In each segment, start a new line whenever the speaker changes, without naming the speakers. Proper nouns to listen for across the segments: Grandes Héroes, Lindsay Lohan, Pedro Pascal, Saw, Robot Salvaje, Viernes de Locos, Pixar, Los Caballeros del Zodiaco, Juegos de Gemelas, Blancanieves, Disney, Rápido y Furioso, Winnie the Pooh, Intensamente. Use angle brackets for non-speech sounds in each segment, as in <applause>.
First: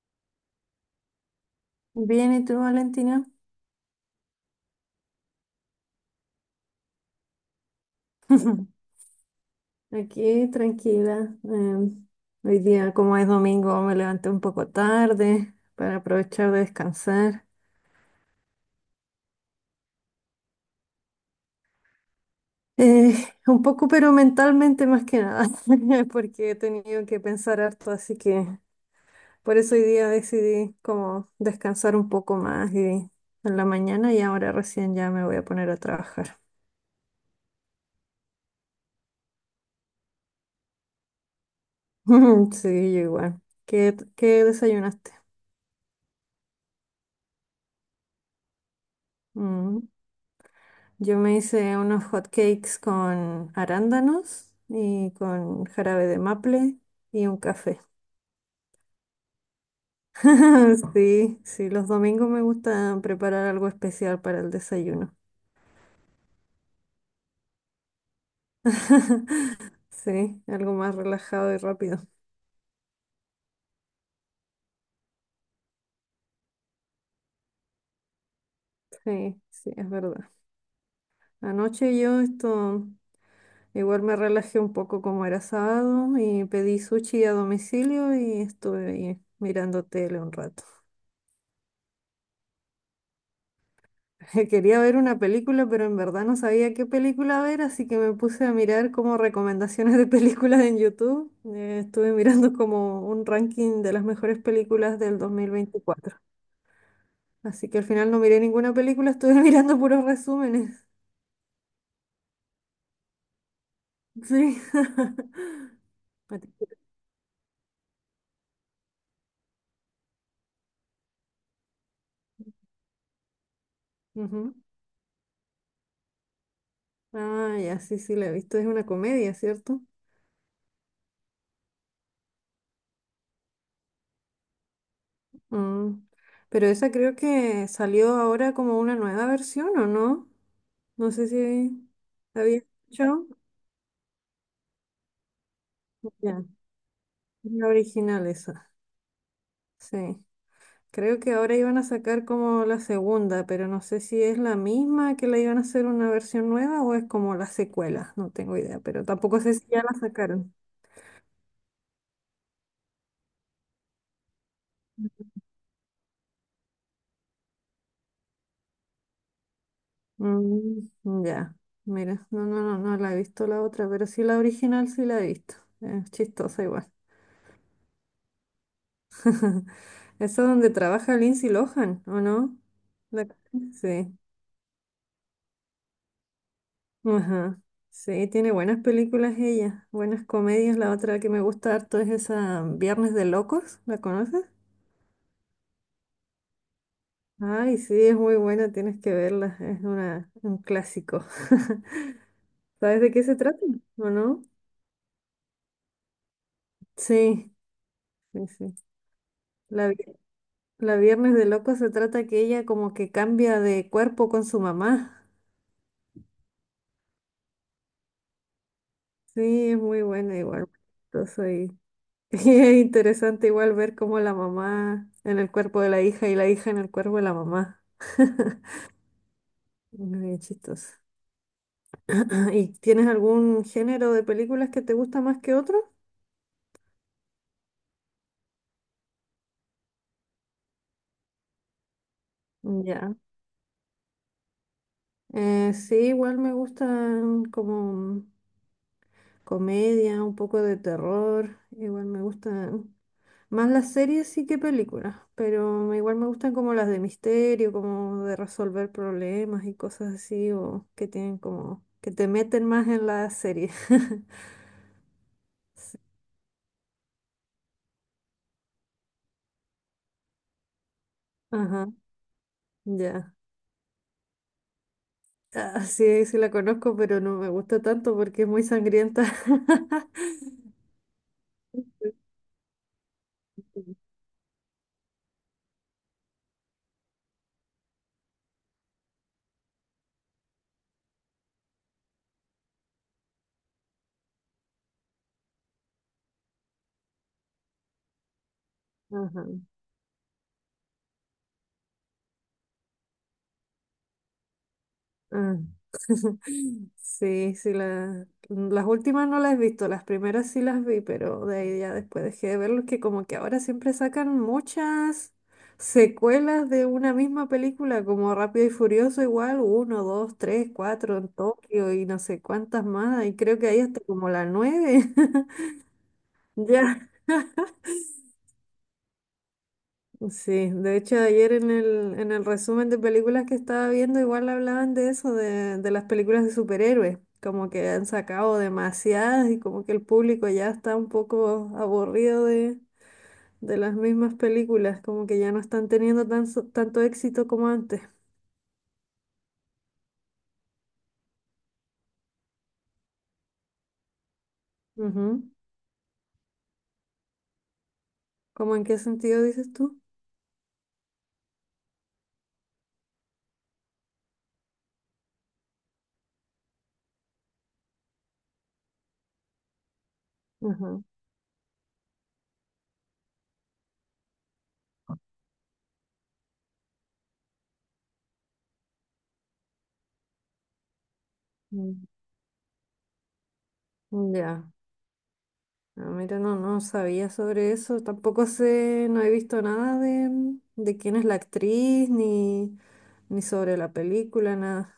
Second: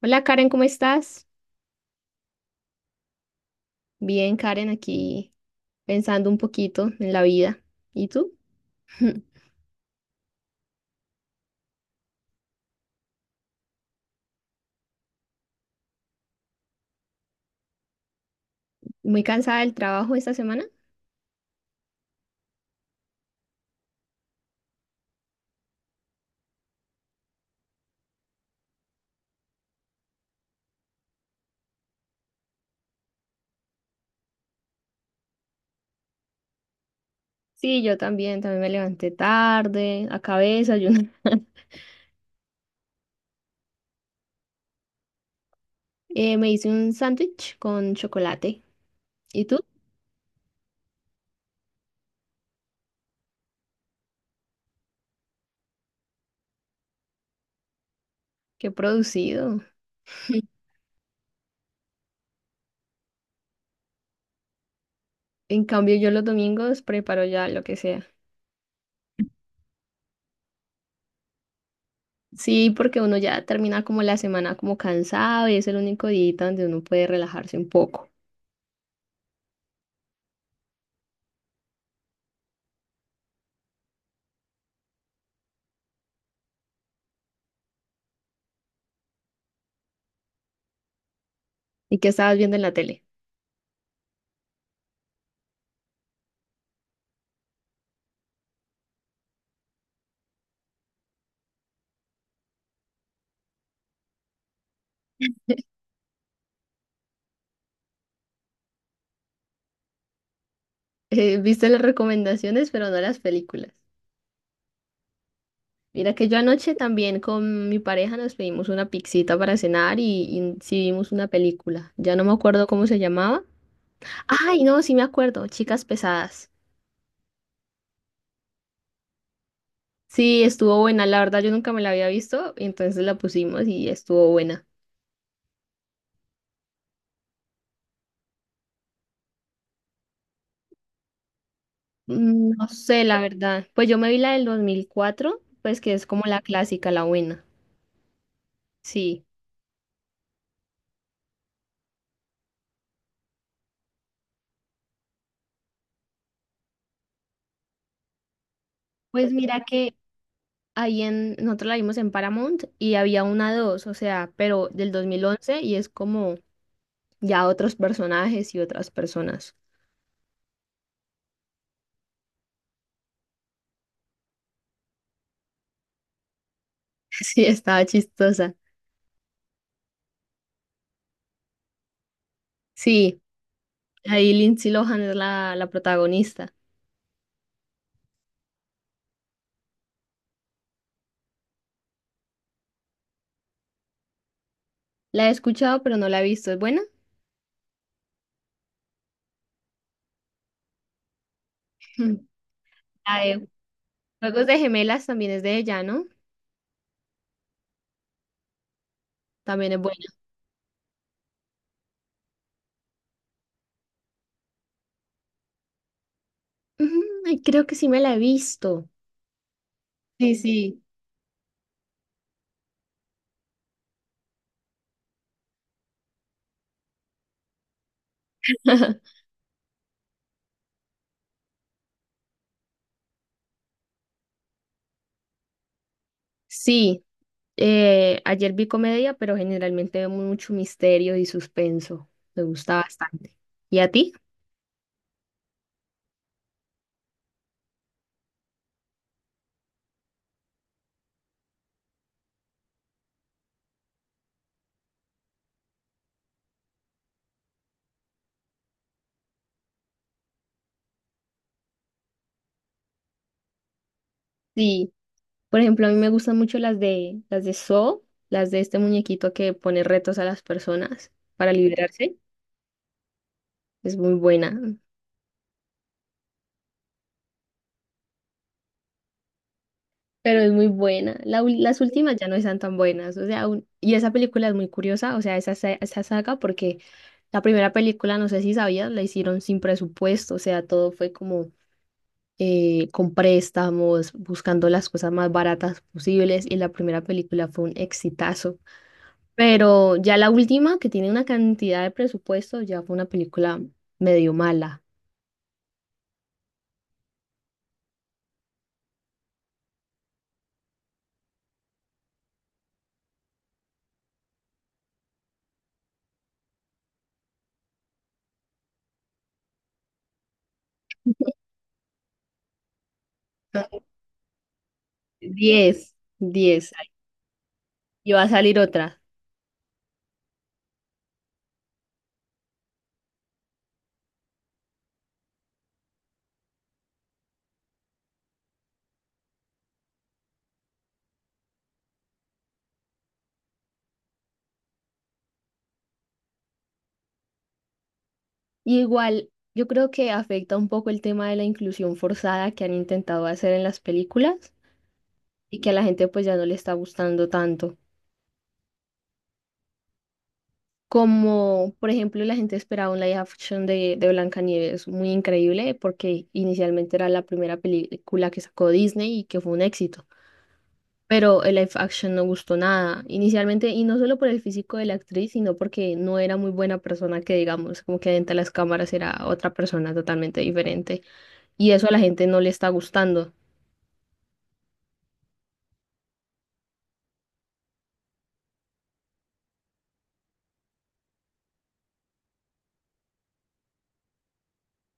Hola Karen, ¿cómo estás?
Bien, ¿y tú, Valentina?
Bien, Karen, aquí pensando un poquito en la vida. ¿Y tú?
<clears throat>
<laughs>
Aquí, tranquila. Hoy día, como es domingo, me levanté un poco tarde para aprovechar de descansar.
¿Muy cansada del trabajo esta semana?
Eh, <laughs> un poco, pero mentalmente más que nada, <laughs> porque he tenido que pensar harto, así que por eso hoy día decidí como descansar un poco más y en la mañana y ahora recién ya me voy a poner a trabajar.
Sí, yo también, me levanté tarde, acabé de desayunar. <laughs>
<laughs> Sí, yo igual. ¿Qué desayunaste?
Me hice un sándwich con chocolate. ¿Y tú?
Mm. Yo me hice unos hot cakes con arándanos y con jarabe de maple y un café.
Qué producido.
<laughs> Sí, sí, los domingos me gusta preparar algo especial para el desayuno.
En cambio, yo los domingos preparo ya lo que sea.
<laughs> Sí, algo más relajado y rápido.
Sí, porque uno ya termina como la semana como cansado y es el único día donde uno puede relajarse un poco.
Sí, sí, es verdad. Anoche yo esto igual me relajé un poco como era sábado y pedí sushi a domicilio y estuve ahí mirando tele un rato.
¿Y qué estabas viendo en la tele? <laughs>
<laughs> Quería ver una película, pero en verdad no sabía qué película ver, así que me puse a mirar como recomendaciones de películas en YouTube. Estuve mirando como un ranking de las mejores películas del 2024. Así que al final no miré ninguna película, estuve <laughs> mirando puros resúmenes.
Viste las recomendaciones, pero no las películas.
Sí. <laughs>
Mira que yo
Sí.
anoche también con mi pareja nos pedimos una pixita para cenar y sí vimos una película. Ya no me acuerdo cómo se llamaba.
Ujú.
Ay, no, sí me acuerdo, Chicas Pesadas.
Ah, ya, sí, sí, la he visto. Es una comedia, ¿cierto?
Sí, estuvo buena, la verdad yo nunca me la había visto, entonces la pusimos y estuvo buena.
Mm. Pero esa creo que salió ahora como una nueva versión, ¿o no? No sé si
Mm,
había
no sé, la
escuchado.
verdad. Pues yo me vi la del 2004, pues que es como la clásica, la buena.
La original esa,
Sí.
sí. Creo que ahora iban a sacar como la segunda, pero no sé si es la misma que la iban a hacer una versión nueva o es como la secuela, no tengo idea, pero
Pues
tampoco sé
mira
si ya
que
la sacaron.
nosotros la vimos en Paramount y había una dos, o sea, pero del 2011 y es como ya otros personajes y otras personas.
Mm, ya, mira, no la he visto la otra, pero sí la original sí la he visto. Es chistosa igual.
<laughs> Sí, estaba chistosa.
<laughs> Eso es donde trabaja Lindsay Lohan, ¿o no?
Sí,
La- Sí.
ahí Lindsay Lohan es la protagonista.
Ajá. Sí, tiene buenas películas ella, buenas comedias. La otra que me gusta harto es esa Viernes de Locos, ¿la conoces?
La he escuchado, pero no la he visto. ¿Es buena?
Ay, sí, es muy buena, tienes que verla, un clásico.
<laughs> Ujú.
<laughs> ¿Sabes de
La
qué se
de
trata? ¿O no?
Juegos de Gemelas también es de ella, ¿no?
Sí, sí, sí.
También es
La, vi-
buena.
la Viernes de Locos se trata que ella como que cambia de cuerpo con su mamá.
Ujú, ay, creo que sí me la he visto.
Sí, es muy
Sí,
buena igual.
sí.
Yo soy <laughs> Es interesante igual ver cómo la mamá en el cuerpo de la hija y la hija en el cuerpo de la mamá. <laughs>
<laughs>
Muy chistoso. <clears throat> ¿Y tienes algún género de películas que te gusta más que otro?
Sí, ayer vi comedia, pero generalmente veo mucho misterio y suspenso. Me gusta
Ya.
bastante. ¿Y a ti?
Sí, igual me gustan como comedia, un poco de terror, igual me gusta. Más las series sí que películas, pero igual me gustan como las de misterio, como de resolver problemas y cosas así, o que tienen como, que te meten más en la serie. <laughs>
Sí. Por ejemplo, a mí
Sí.
me gustan mucho las de Saw, las de este muñequito que pone retos a las personas para
Ajá,
liberarse.
ya.
Es muy buena,
Ah, sí, sí la conozco, pero no me gusta tanto porque es muy sangrienta. <laughs>
pero es muy buena. Las últimas ya no están tan buenas, o sea, y
Sí.
esa película es muy curiosa, o sea, esa saga porque la primera película, no sé si sabías, la hicieron sin presupuesto, o sea, todo fue como con préstamos, buscando las cosas más baratas posibles y la primera película fue un exitazo.
Ajá,
Pero ya la última, que tiene una cantidad de presupuesto, ya fue una película medio mala.
ajá. <laughs> Sí, sí, las últimas no las he visto, las primeras sí las vi, pero de ahí ya después dejé de verlos, que como que ahora siempre sacan muchas secuelas de una misma película, como Rápido y Furioso igual, uno, dos, tres, cuatro en Tokio y no sé cuántas más, y creo que ahí hasta como la nueve,
Diez,
<laughs>
diez,
ya.
y va a salir otra.
Sí, de hecho ayer en el resumen de películas que estaba viendo igual hablaban de eso, de las películas de superhéroes, como que han sacado demasiadas y como que el público ya está un poco aburrido de las mismas películas, como que ya no están teniendo tan, tanto éxito como antes.
Igual, yo creo que afecta un poco el tema de la inclusión forzada que han intentado hacer en las películas
Ujú.
y que a la gente pues ya no le está gustando tanto.
¿Cómo en qué sentido dices tú?
Como, por ejemplo, la gente esperaba un live action de Blancanieves muy increíble porque inicialmente era la primera película que sacó Disney y que fue un éxito.
Ujú.
Pero el live action no gustó nada inicialmente, y no solo por el físico de la actriz, sino porque no era muy buena persona, que digamos, como que dentro de las cámaras era otra persona totalmente diferente, y eso a la
Mm.
gente no le está gustando.
Ya. No, mira, no, no sabía sobre eso. Tampoco sé, no he visto nada de, de quién es la actriz, ni, ni sobre la película, nada.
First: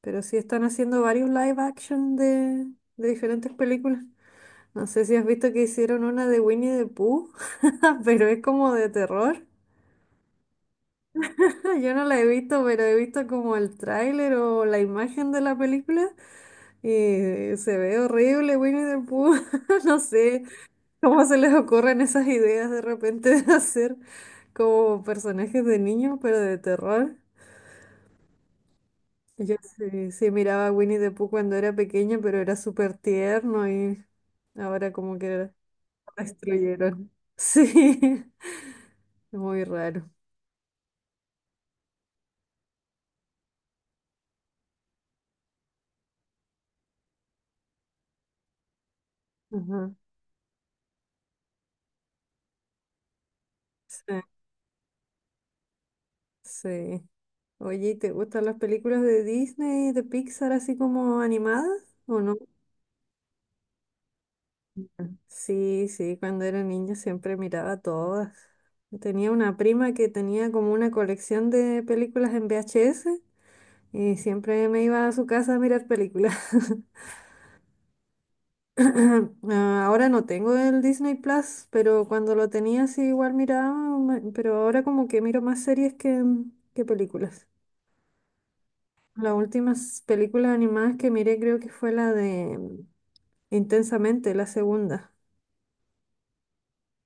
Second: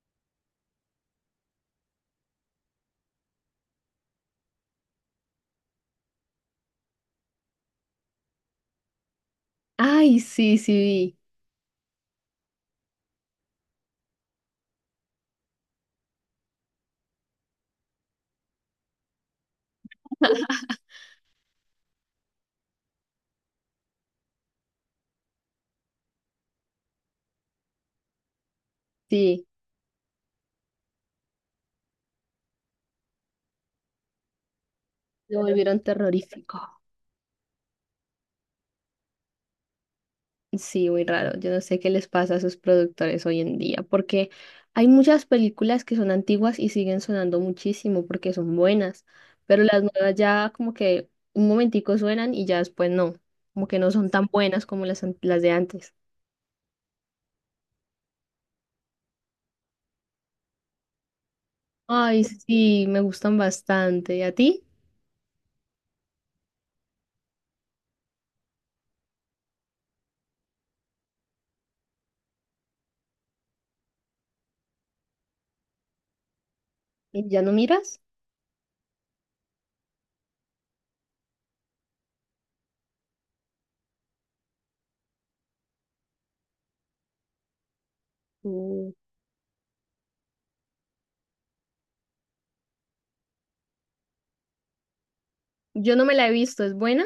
Pero sí están haciendo varios live action de diferentes películas. No sé si has visto que hicieron una de Winnie the Pooh, <laughs> pero es como de terror.
Ay, sí, sí, vi,
<laughs> Yo no la he visto, pero he visto como el tráiler o la imagen de la película y se ve horrible Winnie the Pooh. <laughs> No sé, ¿cómo se les ocurren esas ideas de repente de hacer como personajes de niños, pero de terror?
sí,
Yo sí, sí miraba a Winnie the Pooh cuando era pequeña, pero era súper tierno y ahora como que
lo
lo
volvieron terrorífico.
destruyeron. Sí, <laughs> muy raro.
Sí, muy raro. Yo no sé qué les pasa a sus productores hoy en día, porque hay muchas películas que son antiguas y siguen sonando muchísimo porque son buenas, pero las
Ajá.
nuevas ya como que un momentico suenan y ya después no, como que no son
Sí,
tan buenas como las, las de antes.
sí. Oye, ¿y te gustan las películas de Disney, de Pixar, así como animadas? ¿O
Ay,
no?
sí, me gustan bastante. ¿Y a ti?
Sí, sí, cuando era niña siempre miraba todas. Tenía una prima que tenía como una colección de películas en VHS y siempre me iba a su casa a mirar películas. <laughs>
¿Y ya no miras?
<clears throat> Ah, ahora no tengo el Disney Plus, pero cuando lo tenía sí igual miraba, pero ahora como que miro más series que películas.
Mm.
Las últimas películas animadas que miré creo que fue la de Intensamente, la segunda.
Yo no me la he visto, ¿es buena?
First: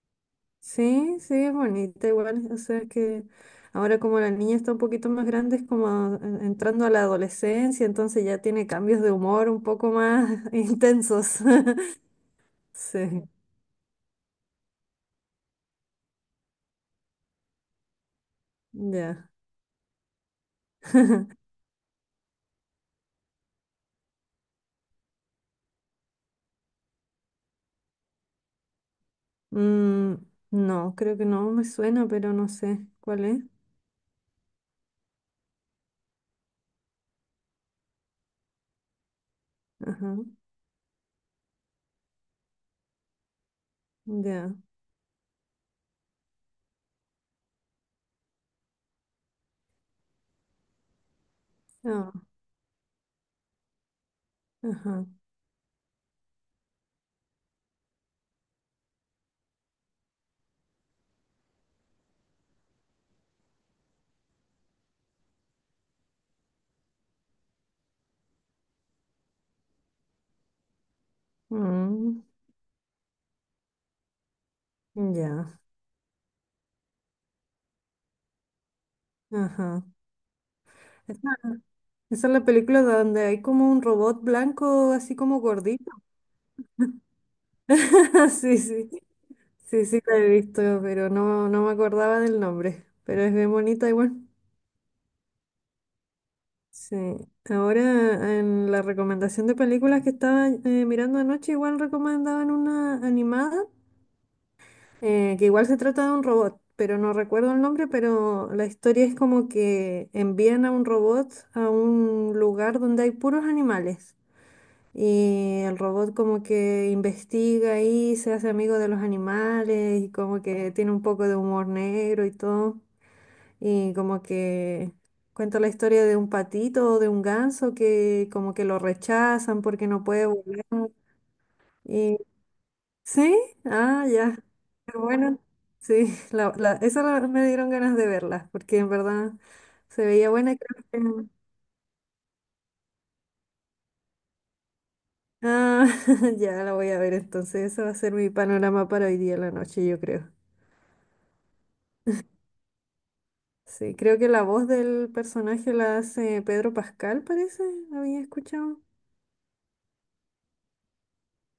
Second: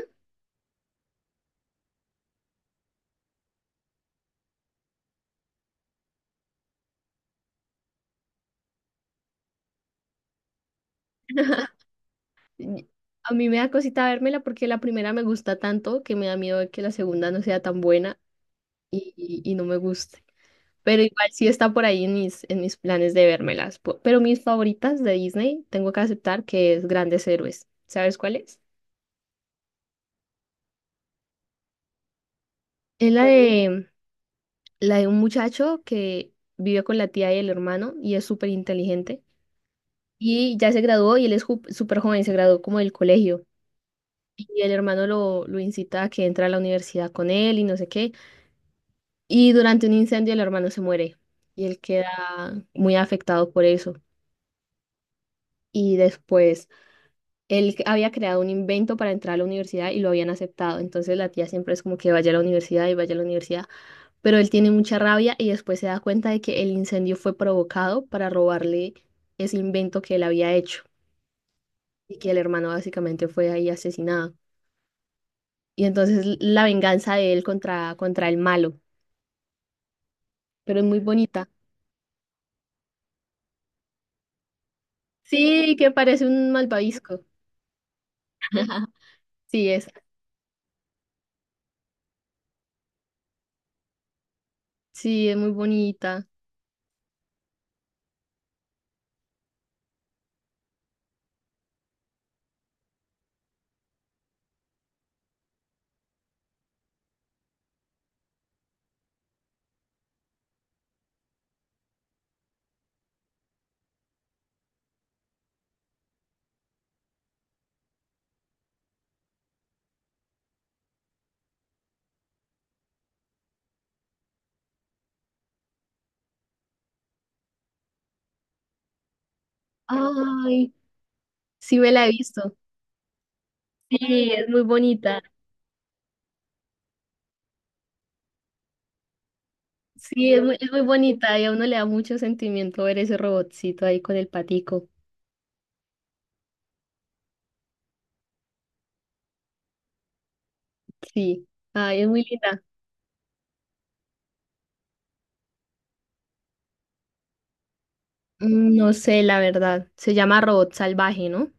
Sí, sí, es bonita igual. O sea que ahora como la niña está un poquito más grande, es como entrando a la adolescencia, entonces ya tiene cambios de humor un poco más <laughs> intensos.
<laughs>
<laughs>
Y-
Sí,
A mí me da cosita vérmela porque la primera me gusta tanto que me da miedo de que la segunda no sea tan buena y,
ya.
y y no me guste. Pero igual sí
<laughs>
está por ahí en mis planes de vérmelas. Pero mis favoritas de Disney, tengo que aceptar que es Grandes Héroes. ¿Sabes cuál es?
Mm, no, creo que no me suena, pero no sé
Es la
cuál
Ok.
es.
La de un muchacho que vive con la tía y el hermano y es súper inteligente.
Ajá,
Y ya se graduó y él es súper joven, se graduó como del colegio.
ya.
Y el hermano lo incita a que entre a la universidad con él y no sé qué. Y durante un incendio el hermano se muere y él
Ah,
queda muy afectado por eso.
ajá.
Y después él había creado un invento para entrar a la universidad y lo habían aceptado. Entonces la tía siempre es como que vaya a la universidad y vaya a la universidad. Pero él tiene mucha rabia y después se da cuenta de que el incendio fue provocado para robarle ese invento que él había hecho y
Mm,
que el hermano básicamente fue ahí asesinado.
ya.
Y entonces la venganza de él contra el malo.
Ajá.
Pero es muy
Esa
bonita.
Esa es la película donde hay como un robot blanco así como
Sí, que
gordito.
parece un malvavisco.
<laughs> Sí, sí.
<laughs> Sí,
Sí,
es.
sí, la he visto, pero no, no me acordaba del nombre. Pero es bien bonita igual.
Sí, es muy bonita.
Sí. Ahora en la recomendación de películas que estaba mirando anoche, igual recomendaban una animada, que igual se trata de un robot, pero no recuerdo el nombre, pero la historia es como que envían a un robot a un lugar donde hay puros animales. Y el robot como que investiga ahí, se hace amigo de los animales y como que tiene un poco de humor negro y todo. Y como que cuenta la historia de un patito o de un ganso que como que lo rechazan porque no puede
Ay,
volar.
sí me la he
Y
visto.
sí, ah,
Sí,
ya.
es muy
Pero
bonita.
bueno, sí, <laughs> me dieron ganas de verla, porque en verdad se veía
Sí,
buena. Y
es muy
creo
bonita y a uno le da mucho sentimiento ver ese robotcito ahí con el patico.
ah, <laughs> ya la voy a ver entonces. Ese va a ser mi panorama para hoy día en la noche, yo creo.
Sí, ay, es muy linda.
Sí, creo que la voz del personaje la hace Pedro Pascal, parece. ¿Había
Mm,
escuchado?
no sé, la verdad. Se llama Robot Salvaje, ¿no?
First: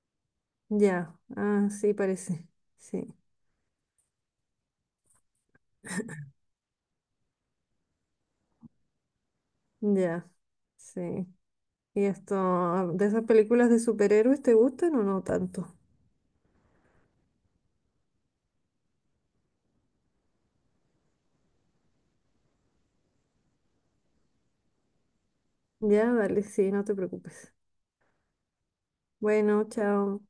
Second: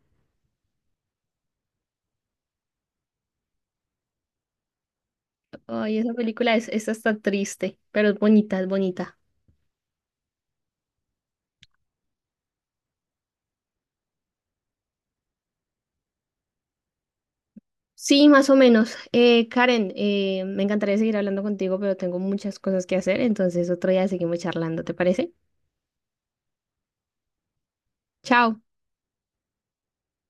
Ya, ah, sí, parece. Sí.
Ay, esa película es hasta triste, pero es bonita, es bonita.
Ya, sí. ¿Y esto, de esas películas de superhéroes, te gustan o no tanto?
Sí, más o menos. Karen, me encantaría seguir hablando contigo, pero tengo muchas cosas que hacer, entonces otro día seguimos charlando, ¿te parece?
Ya, dale, sí, no te preocupes.
Chao.
Bueno, chao.